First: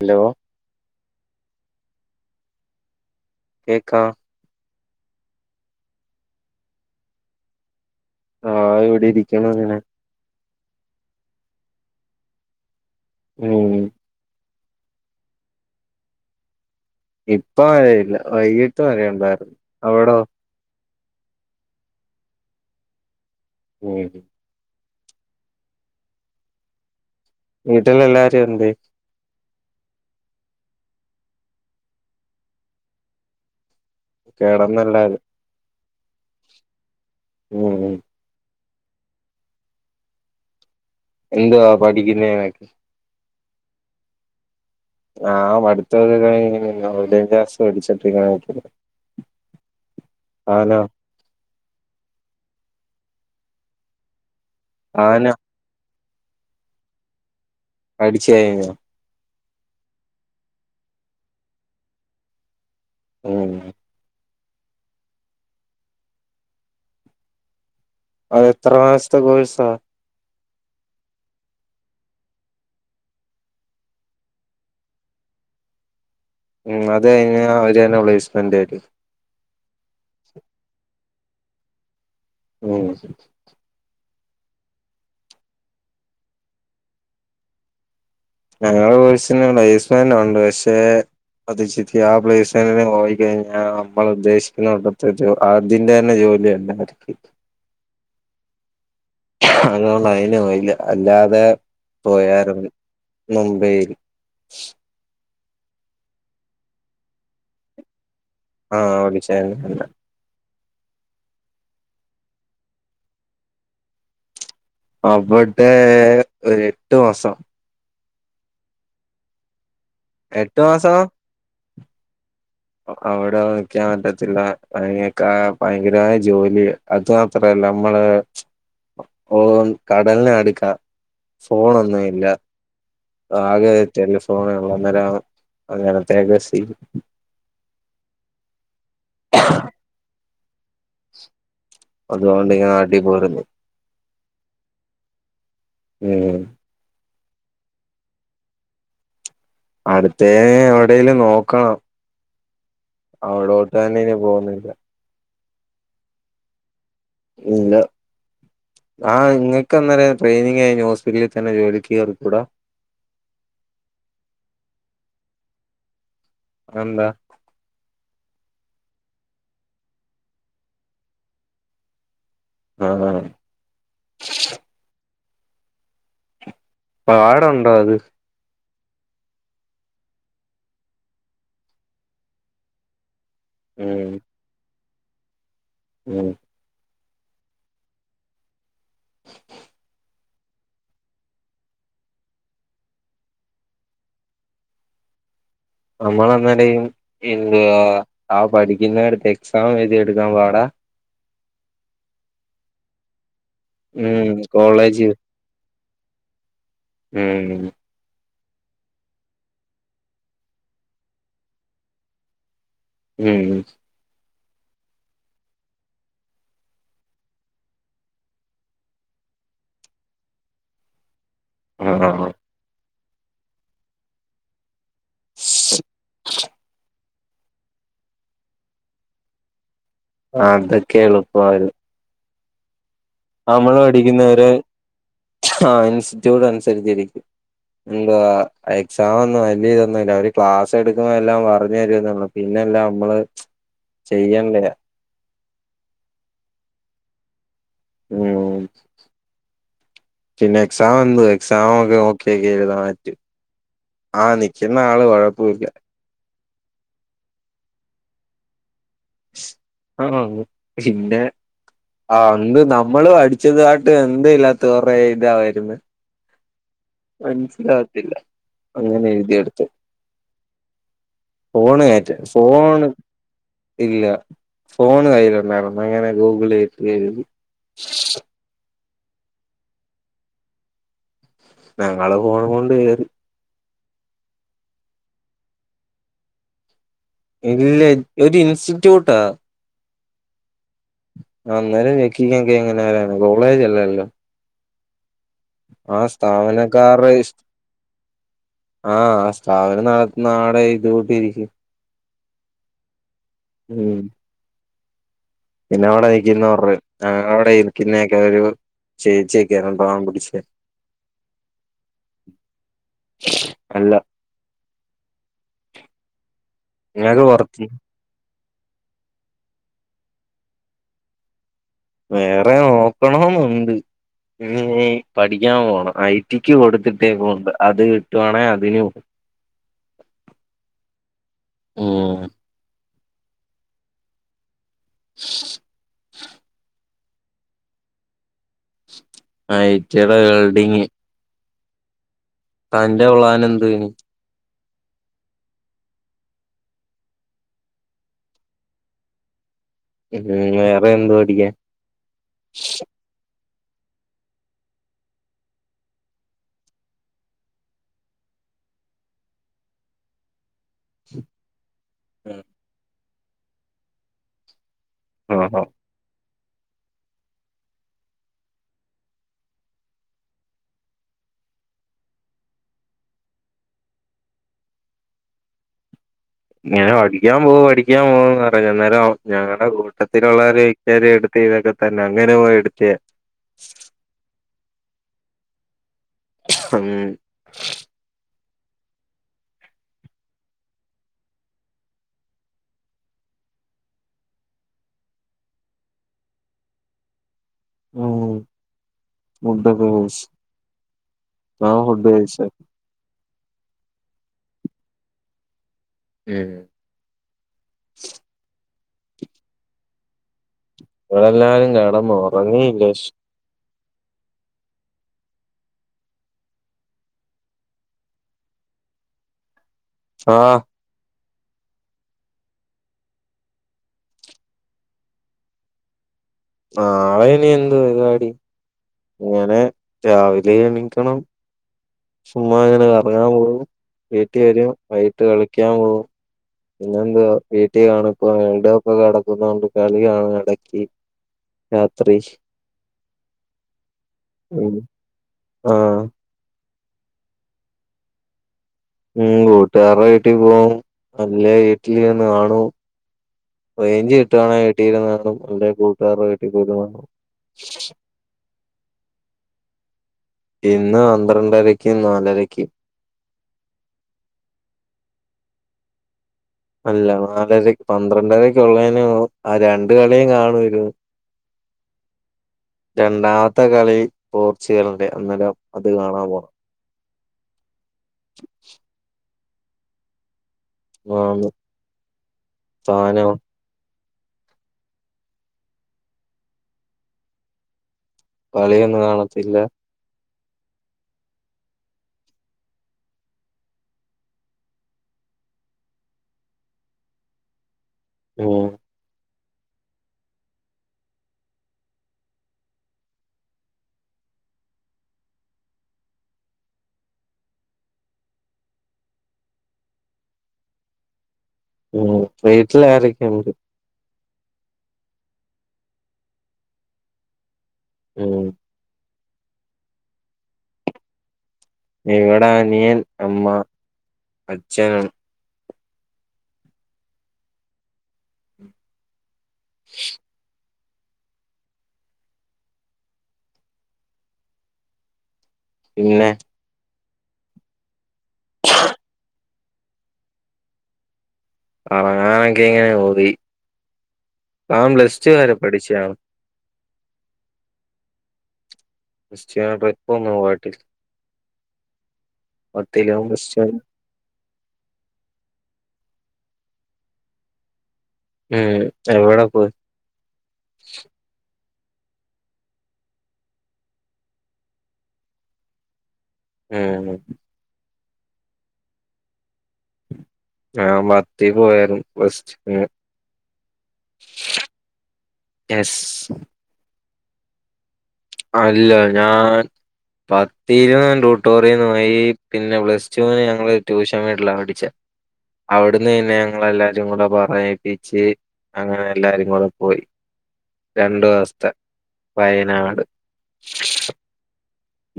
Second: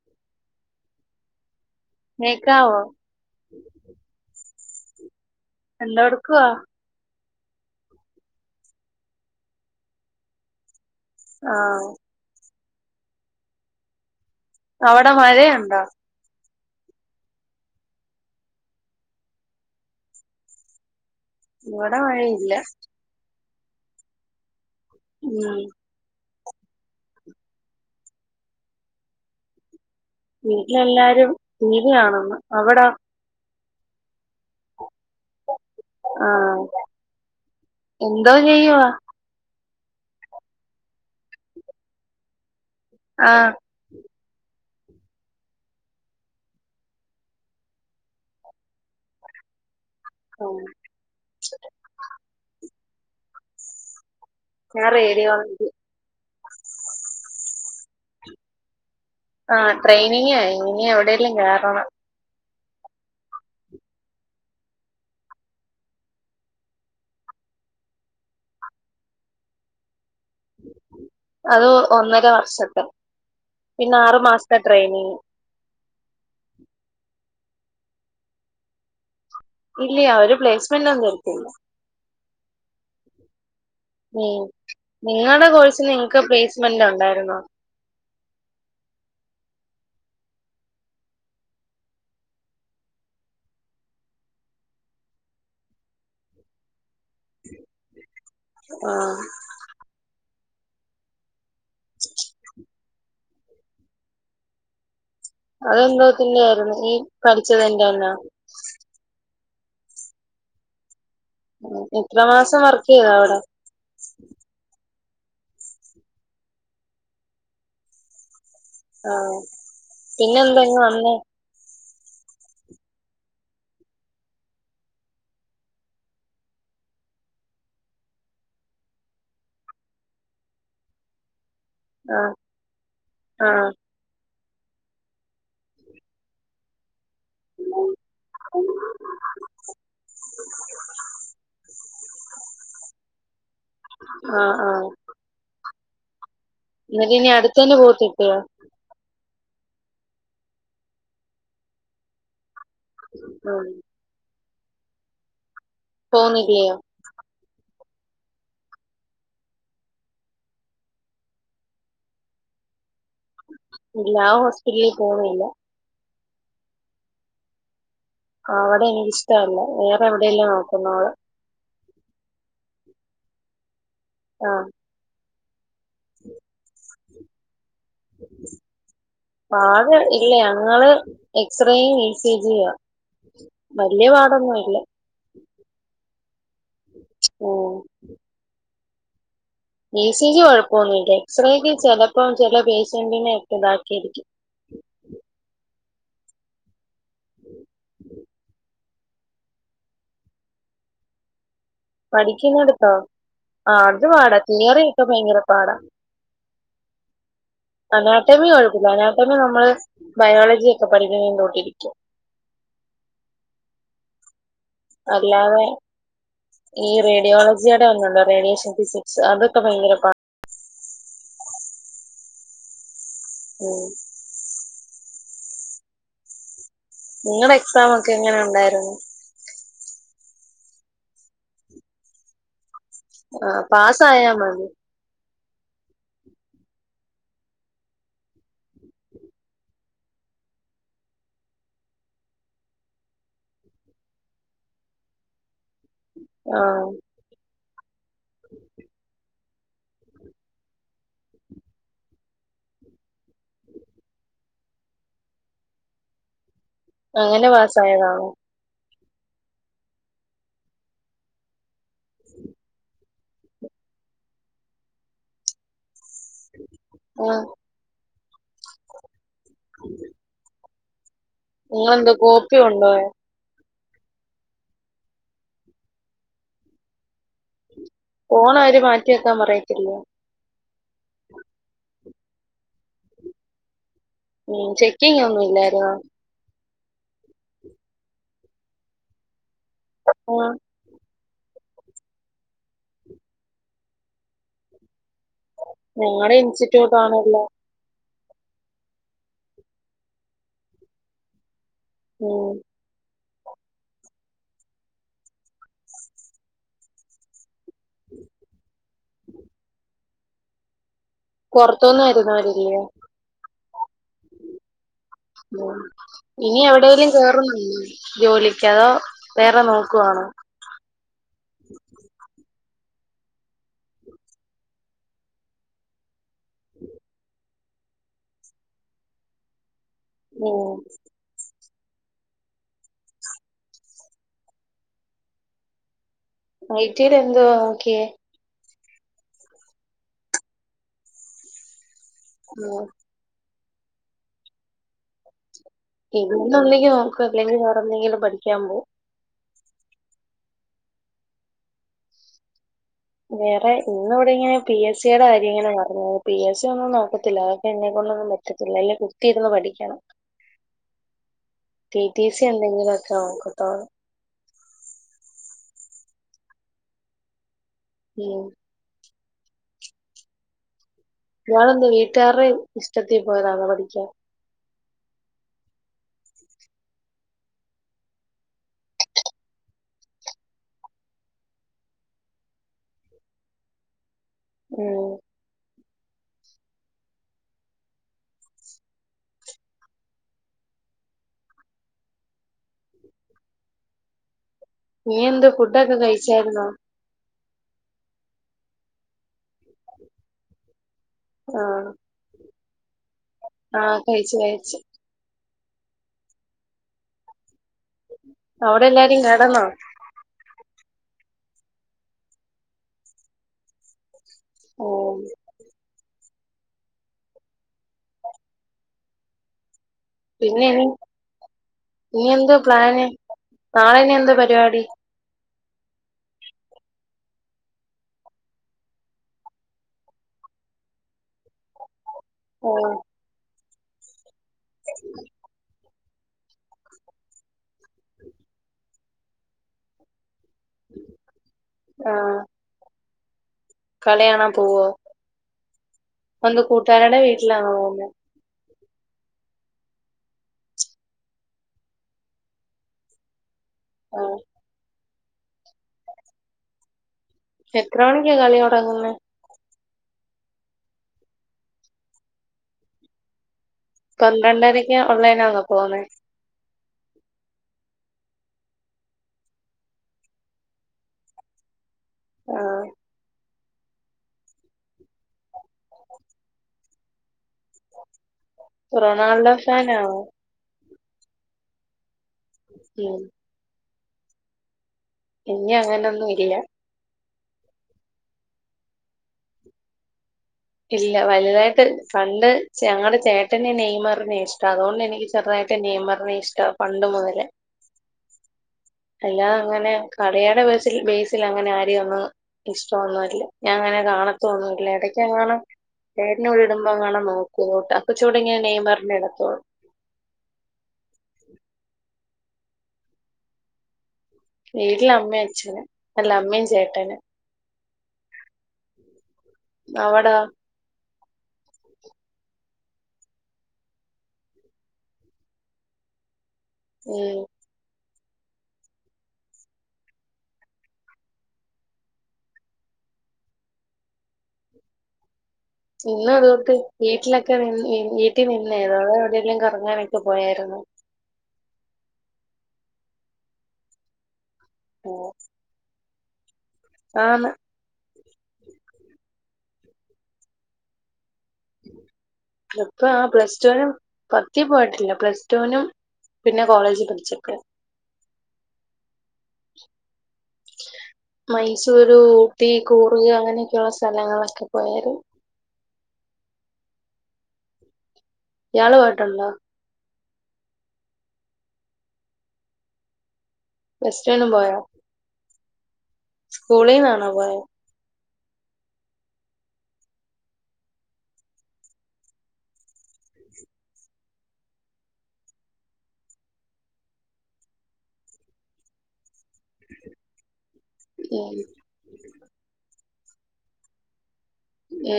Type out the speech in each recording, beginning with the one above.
Hello കേക്കാവോ കേക്കാം എന്തോ എടുക്കുവാ ആഹ് ഇവിടെ ഇരിക്കണു അങ്ങനെ ആഹ് ഉം അവിടെ മഴയുണ്ടോ ഇപ്പ മഴയില്ല വൈകീട്ട് മഴയുണ്ടായിരുന്നു അവിടോ ഇവിട മഴയില്ല ഉം ഉം വീട്ടിൽ എല്ലാരും എന്തേ വീട്ടിലെല്ലാരും ടീവി കാണുന്ന് അവിടോ കെടന്നെ എല്ലാരും ആഹ് ഉം ഉം എന്തോ ചെയ്യുവാ എന്തുവാ പഠിക്കുന്നനൊക്കെ ആഹ് ആഹ് പടുത്ത ഒക്കെ കഴിഞ്ഞ് ഓയിൽ ആന്റ് ഗ്യാസ് പിടിച്ചിട്ട് ഇങ്ങനെ നിക്കുന്ന് ഉം. താനോ ഞാന്‍ ആന റേഡിയോളജി പഠിച്ച് കഴിഞ്ഞോ ആഹ് ട്രെയിനിങ് കഴിഞ്ഞു ഇനി എവിടെലും കേറണം ഉം അത് എത്ര മാസത്തെ കോഴ്സാ അത് ഒന്നര വർഷത്തെ പിന്നെ ആറു മാസത്തെ ട്രെയിനിങ് ഉം അത് കഴിഞ്ഞ അവര് തന്നെ പ്ലേസ്മെന്റ് തരു ഇല്ല അവര് പ്ലേസ്മെന്റ് ഒന്നും തരത്തില്ല ഉം ഉം നിങ്ങടെ കോഴ്സിന് നിങ്ങക്ക് പ്ലേസ്മെന്റ് ഉണ്ടായിരുന്നോ ഞങ്ങടെ കോഴ്സിന് പ്ലേസ്മെന്റ് ഉണ്ട് പക്ഷെ അത് ചിറ്റ ആ പ്ലേസ്മെന്റിന് പോയിക്കഴിഞ്ഞാൽ നമ്മള ഉദ്ദേശിക്കുന്ന അകത്തേത്ത് അതിന്റെ തന്നെ ജോലിയല്ല ആർക്ക് ആഹ് അതൊണ്ട് അതിന് പോയില്ല അല്ലാതെ പോയാരിന്ന് മുംബൈയിൽ അതെന്തൊത്തിന്റെ ആയിരിന്ന് ഈ പഠിച്ചതിന്റെ തന്നാ ആഹ് പടിച്ചെന്റെ തന്നെ എത്രമാസം വർക്ക് ചെയ്ത് അവിട അവിടെ ഒരു എട്ടു മാസം ആഹ് എട്ട് പിന്നെന്തെ ഇങ്ങു മാസം വന്നേ അവിടെ നിക്കാൻ പറ്റത്തില്ല [unintelligible] ഭയങ്കരമായ ജോലി അത് മാത്രല്ല നമ്മള് ഓ കടലിനെടുക്ക ഫോണൊന്നും ഇല്ല ആഹ് ആഹ് ആകെ ടെലിഫോൺ ഉള്ള അന്നേരം അങ്ങനത്തെ [unintelligible] അതുകൊണ്ട് ഞാൻ നാട്ടി പോയിരുന്നു ആഹ് ആഹ് ഉം ന്നിട്ട് നി അടുത്തയന് പോവത്തില്ലേ അടുത്തേന് എവിടേലും നോക്കണം ഉം അവിടോട്ട്നീ നി പോണില്ല പോന്നില്ല്യേ ഇല്ല ആഹ് ഇങ്ങക്കന്നേരം ട്രെയിനിങ് കയിഞ്ഞു ഹോസ്പിറ്റലിൽ തന്നെ ജോലിക്കെറികൂടാ ഇല്ലാ ആഹ് ഹോസ്പിറ്റല് പോണില്ല അതെന്താ അവിടെ എനിക്കിഷ്ടല്ല വേറെ എവിടെല്ലേ നോക്കുന്നോള് [unintelligible] ആഹ് പാടുണ്ടോ അത് പാട് ഇല്ല ഞങ്ങള് എക്സ്റേയും ഇ സി ജിയാ ഉം വല്ല്യ പാടൊന്നുല്ല ഉം ഉം ഇ സി ജി കൊഴപ്പൊന്നുല്ല എക്സ്റേക്ക് ചെലപ്പോ ചെല പേഷ്യന്റിനെ ഒക്കെ ഇതാക്കിയിരിക്കും നമ്മളങ്ങനേയും എന്താ ആ പഠിക്കുന്നടുത്ത് എക്സാം എഴുതി എടുക്കാൻ പാടാ പഠിക്കുന്നടുത്തോ ആ അത് ഉം പാടാ തിയറി ഒക്കെ കോളേജ് ഭയങ്കര പാടാ ഉം അനാട്ടമി കൊഴപ്പല്ല അനാട്ടമി നമ്മള് ബയോളജിയോക്കെ പഠിക്കന്തോട്ടിരിക്കും ഉം ഉം അല്ലാതെ ഈ റേഡിയോളജിയുടെ ഒന്നുണ്ടോ റേഡിയേഷൻ ഫിസിക്സ് അതൊക്കെ ഭയങ്കര പാ ആണോ ഉം നിങ്ങടെ എക്സാാം ഒക്കെ എങ്ങനെ ഉണ്ടായിരുന്നു ആതൊക്കെ എളുപ്പമായിരുന്നു ആ നമ്മള് പാസ്സായാ പഠിക്കുന്നര് മതി ആഹ് ഇൻസ്റ്റിറ്റ്യൂട്ട് അനുസരിച്ചാരിക്കും എന്തുവാ എക്സാമൊന്നും വല്ല്യ ഇതൊന്നുമല്ല അവര് ക്ലാസ് എടുക്കുമ്പോ എല്ലാം പറഞ്ഞ് തരുന്നൊള്ളൂ പിന്നെല്ലമ്മള് ചെയ്യാ [unintelligible] ആഹ് ഉം പിന്നെ എക്സാമെന്തു എക്സാം ഒക്കെ നോക്കി എഴുതാൻ പറ്റും ആഹ് നിക്കുന്ന ആള് കൊഴപ്പൂല്ല അങ്ങനെ പാസായതാണോ ആഹ് പിന്നെ ആ അന്ന് നമ്മള് അടി ച്ചതായിട്ട് എന്തെയില്ലാത്ത കൊറേ എഴുതാൻ വരുന്ന് ആ മൻസ്സിലാകത്തില്ല അങ്ങനെ എഴുതിയെടുത്തു ഫോണ് കേറ്റ നിങ്ങളെന്തോ കോപ്പി ഫോണ് കൊണ്ടുപോയോ ഇല്ല ഫോണ് കയ്യിലുണ്ടായിരുന്നു അങ്ങനെ ഗൂഗിളെ എഴുതി ഫോണവര് മാറ്റി വെയ്ക്കാൻ പറയത്തില്ലേ ഞങ്ങള് ഫോണും കൊണ്ട് കേറി ഉം ചെക്കിങ്ങൊന്നും ഇല്ലേനിയോ ഇല്ലെ ഒരു ഇൻസ്റ്റിറ്റ്യൂട്ടാ ഉം അന്നേരം ചെക്കിങ്ങക്കെ എങ്ങനെ വെരാനാ കോളേജ് അല്ലല്ലോ ആ ഞങ്ങളുടെ ഇൻസ്റ്റിറ്റ്യൂട്ട് സ്ഥാപാനക്കാറെയി ആണല്ലോ ആഹ് ആ സ്ഥാപനം നടത്തുന്ന ആളെ കൂട്ടിരിക്കും ഉം ഉം പിന്നെ അവടെ നിക്ക്യുന്നവറ് ഞങ്ങളവടെ ഇരിക്ക്യുന്നക്കേ ഒരു ചേച്ചിയെക്കെയാ പാവം പിടിച്ചെ പൊറത്തൂന്ന് വെരുന്നവര്ല്ല്യേ അല്ല ഇനി എവിടേലും ഞങ്ങക്ക് കേറുന്നു പുറത്ത് ജോലിക്ക്യതോ വേറെ നോക്കുവാണോ വേറെ നോക്കോണോന്നുണ്ട് ഇന്ന്ഞ്ഞി പഠിക്ക്യാൻ പോണം ഐ റ്റിക്ക് കൊടുത്തിട്ടേപ്പുണ്ട് അത് കിട്ടുവാണെ അതിന് [unintelligible] ഉം ഉം ഐ റ്റിയേല് എന്തുവാ നോക്ക്യേ ഐ റ്റിയേടെ വെൽഡിംഗ് ഉം തൻ്റെ പ്ലാനെന്തുവേനി ഇതിന്നൊന്നങ്കി നോക്കും അല്ലെങ്കി വേറെന്തെങ്കിലും പഠിക്ക്യാ പോവും ഉം വേറെയെന്ത് പഠിക്ക്യാൻ വേറെ ഇന്ന് ഇവടെയിങ്ങനെ പി എസ് സിയേടെ കാര്യയിങ്ങനെ പറഞ്ഞു പി എസ് സി ഒന്നും നോക്കത്തില്ല അവൊക്കെ എന്നെക്കൊണ്ടൊന്നും പ റ്റത്തില്ല അല്ലേ കുത്തിയിരുന്ന് പഠിക്ക്യണം ടി ടി സി എന്തെങ്കിലൊക്കെ നോക്കത്തോള്ളു ആഹ് ആഹ് ഉം ഇയാളെന്തുവാ വീട്ടാര്ടെ ഇഷ്ടത്തി പോയതാന്നോ പഠിക്ക്യാൻ ഇങ്ങനെ പഠിക്ക്യാപ്പോ പഠിക്ക്യാപ്പോന്ന് പറഞ്ഞ് അന്നേരം ഞങ്ങള്ടെ കൂട്ടത്തിലുള്ളൊര് ചേരെം ഇട്ക്കേം ഇതൊക്കെ തന്നെ അങ്ങനെ പോയി എടുത്തയാ ഉം ഉം നീയെന്ത് ഫുഡൊക്കെ കഴിച്ചാരുന്നോ ഉം ഫുഡൊക്കെ കഴിച്ച് ഞാൻ ആഹ് ഫുഡ് കഴിച്ച് ആഹ് കഴിച്ച് കഴിച്ച് ഉം അവടെയെല്ലാരും കെടന്നോ ഇവടെല്ലാരും കെടന്നു ഒറങ്ങീല്ല ഓഹ് ആഹ് പിന്നേയിനി ഇനിയെന്തു പ്ലാന് നാളെ ഇനിയെന്തോ പരിവാടി നാളെ ഇനിയെന്ത് പരിവാടി ഇങ്ങനെ രാവിലെ എണീക്കണം സുമ്മാ ഓ ഇങ്ങനെ കറങ്ങാൻ പോവും വീട്ടി വെരും വൈകിട്ട് കളിക്ക്യാൻ പോവും പിന്നെ എന്താ വീട്ടി കാണും [unintelligible] കെടക്കുന്നോണ്ട് കളി കാണും എട ക്ക്യ് ആ രാത്രി കളി കാണാ ഉം പോവോ ആഹ് ഇപ്പെന്ന് കൂട്ട്ക്കാരെടെ വീട്ടിലാണോ പോകാ ഉം കൂട്ടുകാരെ വീട്ടിൽ പോകും അല്ലേ വീട്ടിലിന്ന് കാണും റേഞ്ച് ആ കിട്ടുകവാണെങ്കിൽ വീട്ടിൽ നിന്ന് കാണും അല്ലെ കൂട്ടുകാരെ വീട്ടിൽ പോയി കാണും എത്ര മണിക്കാ കളി തുടങ്ങുന്നത് ഇന്ന് പന്ത്രണ്ടായിരക്കും നാലരക്കും പന്ത്രണ്ടരക്ക ഓൺലൈനാ പോന്ന അല്ല നാലര പന്ത്രണ്ടരക്കെ ഉള്ളതിനന് ആ രണ്ട് കളിയും കാണും ഇരുന്ന് [inaudible] ആ രണ്ടാമത്തെ കളിയി പോർച്ചുഗലിന്റെ അന്നരം അത് കാണാൻ പോകണം റൊണാൾഡോ ഫാൻ ആണോ ആ ന്ന് ഉം താനോ എനിക്ക് അങ്ങനെയൊന്നും ഇല്ല കളിയൊന്നും കാണത്തില്ല ഇല്ല വലുതായിട്ട് പണ്ട് ഞങ്ങളുടെ ചേട്ടനെ നെയ്മറി നേ ഇഷ്ടം അതുകൊണ്ട് എനിക്ക് ചെറുതായിട്ട് നിക്ക് നെയ്മറിനെ ഇഷ്ട പണ്ട് മുതലേ ഉം അല്ലാത അങ്ങനെ കളിയുടെ ബേസിൽ അങ്ങനെ ആര് വന്ന് ഇഷ്ടം ന്നുംല്ല ഞാൻ അങ്ങനെ കാണത്തൊന്നുമല്ല ഇടയ്ക്ക് അങ്ങനെ ചേട്ടൻ ഇടുമ്പോ അങ്ങനെ നോക്കും അപ്പൊ ചൂടി ഇങ്ങനെ നെയ്മറിന്റെ ഇ ടത്തോളു ഉ വീട്ടിൽ ആരൊക്കെയണ്ട് വീട്ടില് അമ്മയും അച്ഛനും അല്ല അമ്മയും ചേട്ടനും ഉം അവിടാ ഇവിടെ അനിയൻ അമ്മ അച്ഛൻ ഉം [inaudible] പിന്നെ ഇന്ന് അതുകൊട്ട് വീട്ടിലൊക്കെ നി വീട്ടിൽ നിന്നേ തോടെ എവിടെയെങ്കിലും കറങ്ങാനൊക്കെ പോയായിരുന്നോ കറങ്ങാനൊക്കെ ഇങ്ങനെ പോയി അവൻ പ്ലസ് ടു വരെ പഠിച്ചാണ് ആന്ന് ക്രിസ്ത്യാനായിട്ട ഇപ്പന്നോ വാട്ടിൽ എപ്പ പത്തിലും ആ ക്രിസ്റ്റ്യാ പ്സ്റ്റ പത്തി പോയിട്ടില്ല പ്ലസ് ടു വിനും പിന്നെ കോളേജ് പഠിച്ചപ്പോ ഉം എവിടെ പോയി മൈസൂര് ഊട്ടി കൂറുക അങ്ങനെയൊക്കെയള്ള സ്ഥലങ്ങളൊക്കെ പോയാഴി രുന്നു ഉം ഇയാൾ പോയിട്ടുണ്ടോ ആഹ് ഞാൻ പത്തിൽ പോയരുന്നു പ്ലസ് ടുവിന് പ്ലസ്ടു എല്ലാം പോയോ എസ് സ്കൂളിൽന്നാണോ പോയത് അല്ല ഞാൻ പത്തി ഇരുന്ന് ട്യൂട്ടോറിയന്ന്യി പിന്നെ പ്ലസ് റ്റുവിന് ഞങ്ങള് ട്യൂഷൻ വീട്ടില പഠിച്ച അവിടുന്ന് തന്നെ ഞങ്ങള എല്ലാരും കൂടെ പറയിപ്പിച്ച് അങ്ങനെ എല്ലാരും കൂടെ പോയി രണ്ടു ഉം ദിവസത്തെ വയനാട്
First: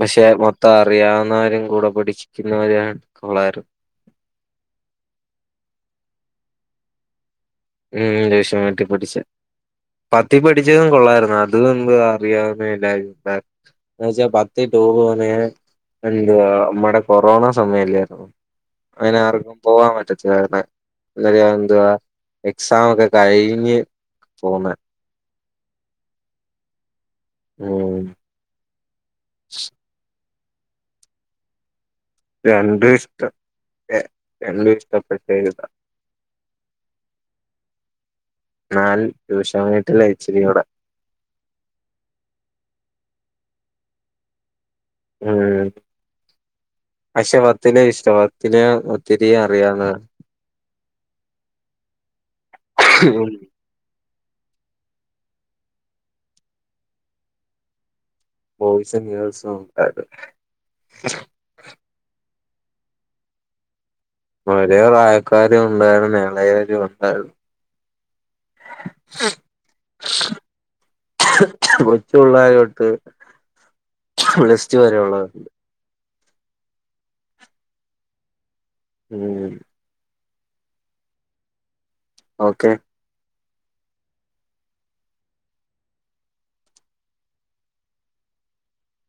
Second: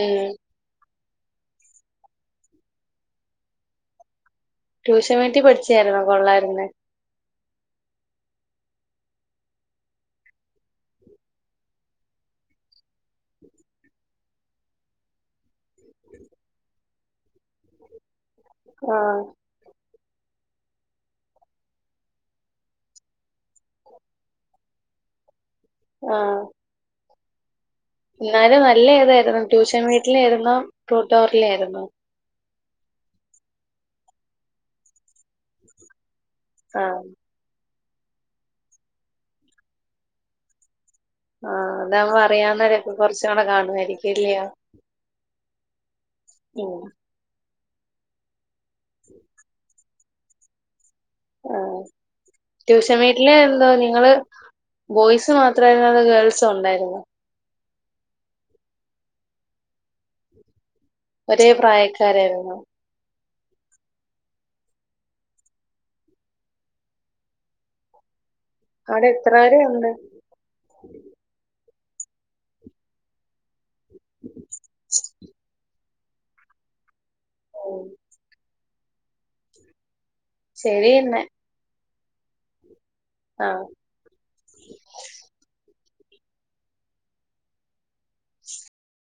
പക്ഷെ മൊത്തം അറിയാവുന്നവരും കൂടെ പഠിച്ചിക്കുന്നവരും ഉള്ളായിരുന്നു ട്യൂഷൻ വേണ്ടി പഠിച്ചായിന്നോ കൊള്ളായിരുന്നേ ഉം ട്യൂഷൻ വീട്ടിൽ പഠിച്ചേ പത്ത് പഠിച്ചതും കൊള്ളായിരുന്നു [unintelligible] എന്ന വെച്ചാ പത്തിൽ ടൂർ പോകുന്നേ നമ്മടെ കൊറോണ സമയല്ലായിരുന്നോ? അങ്ങനെ ആഹ് ആർക്കും പോവാൻ പറ്റത്തില്ല കാര എ എന്തുവാ? എക്സാം ഒക്കെ കഴിഞ്ഞ് പോന്നെ ആഹ് ഉം ഇന്നാലും നല്ല ഏതായിരുന്നു ട്യൂഷൻ വീട്ടില ആയിരുന്നോ ട്ടൂട്ടോറിയൽ ആയിരുന്നോ? രണ്ടും ഇഷ്ടം രണ്ടും ഇഷ്ടപ്പെട്ടരുതാ ആഹ് നാല് ടൂഷൻ വീട്ടിലാ ഇച്ചിരി യോടെ? ആഹ് അതാവ്മ്പോ അറിയന്നരൊക്കെ കൊറച്ച കൂടെ കാണുവായിരിക്കില്ലയോ? ഉം ഉം പക്ഷെ വത്തിനെ ഇഷ്ടം വത്തിന് വത്തിരി അറിയാവുന്ന. ആഹ് ട്യൂഷൻ വീട്ടില് എന്തോ നിങ്ങള്. ബോയ്സ് മാത്രമായിരുന്നു അതോ ഗേൾസും ഉണ്ടായിരുന്നോ? ബോയ്സൻ ഗേൾസും ഉണ്ടായിരുന്നു ഒരേ പ്രായക്കാരായിരുന്നോ? വരേ പ്രായക്കാരും ഉണ്ടായരുന്നു എളെവരു ഉണ്ടായിരുന്നു. അവിടെ എത്ര വരെ ഉണ്ട്? കൊച്ച ഉള്ളായിട്ട് ലിസ്റ്റ് വരെ ഉള്ളതണ്ട് ഓഹ് ഉം ശരി എന്നെ ഓക്കെ ആഹ്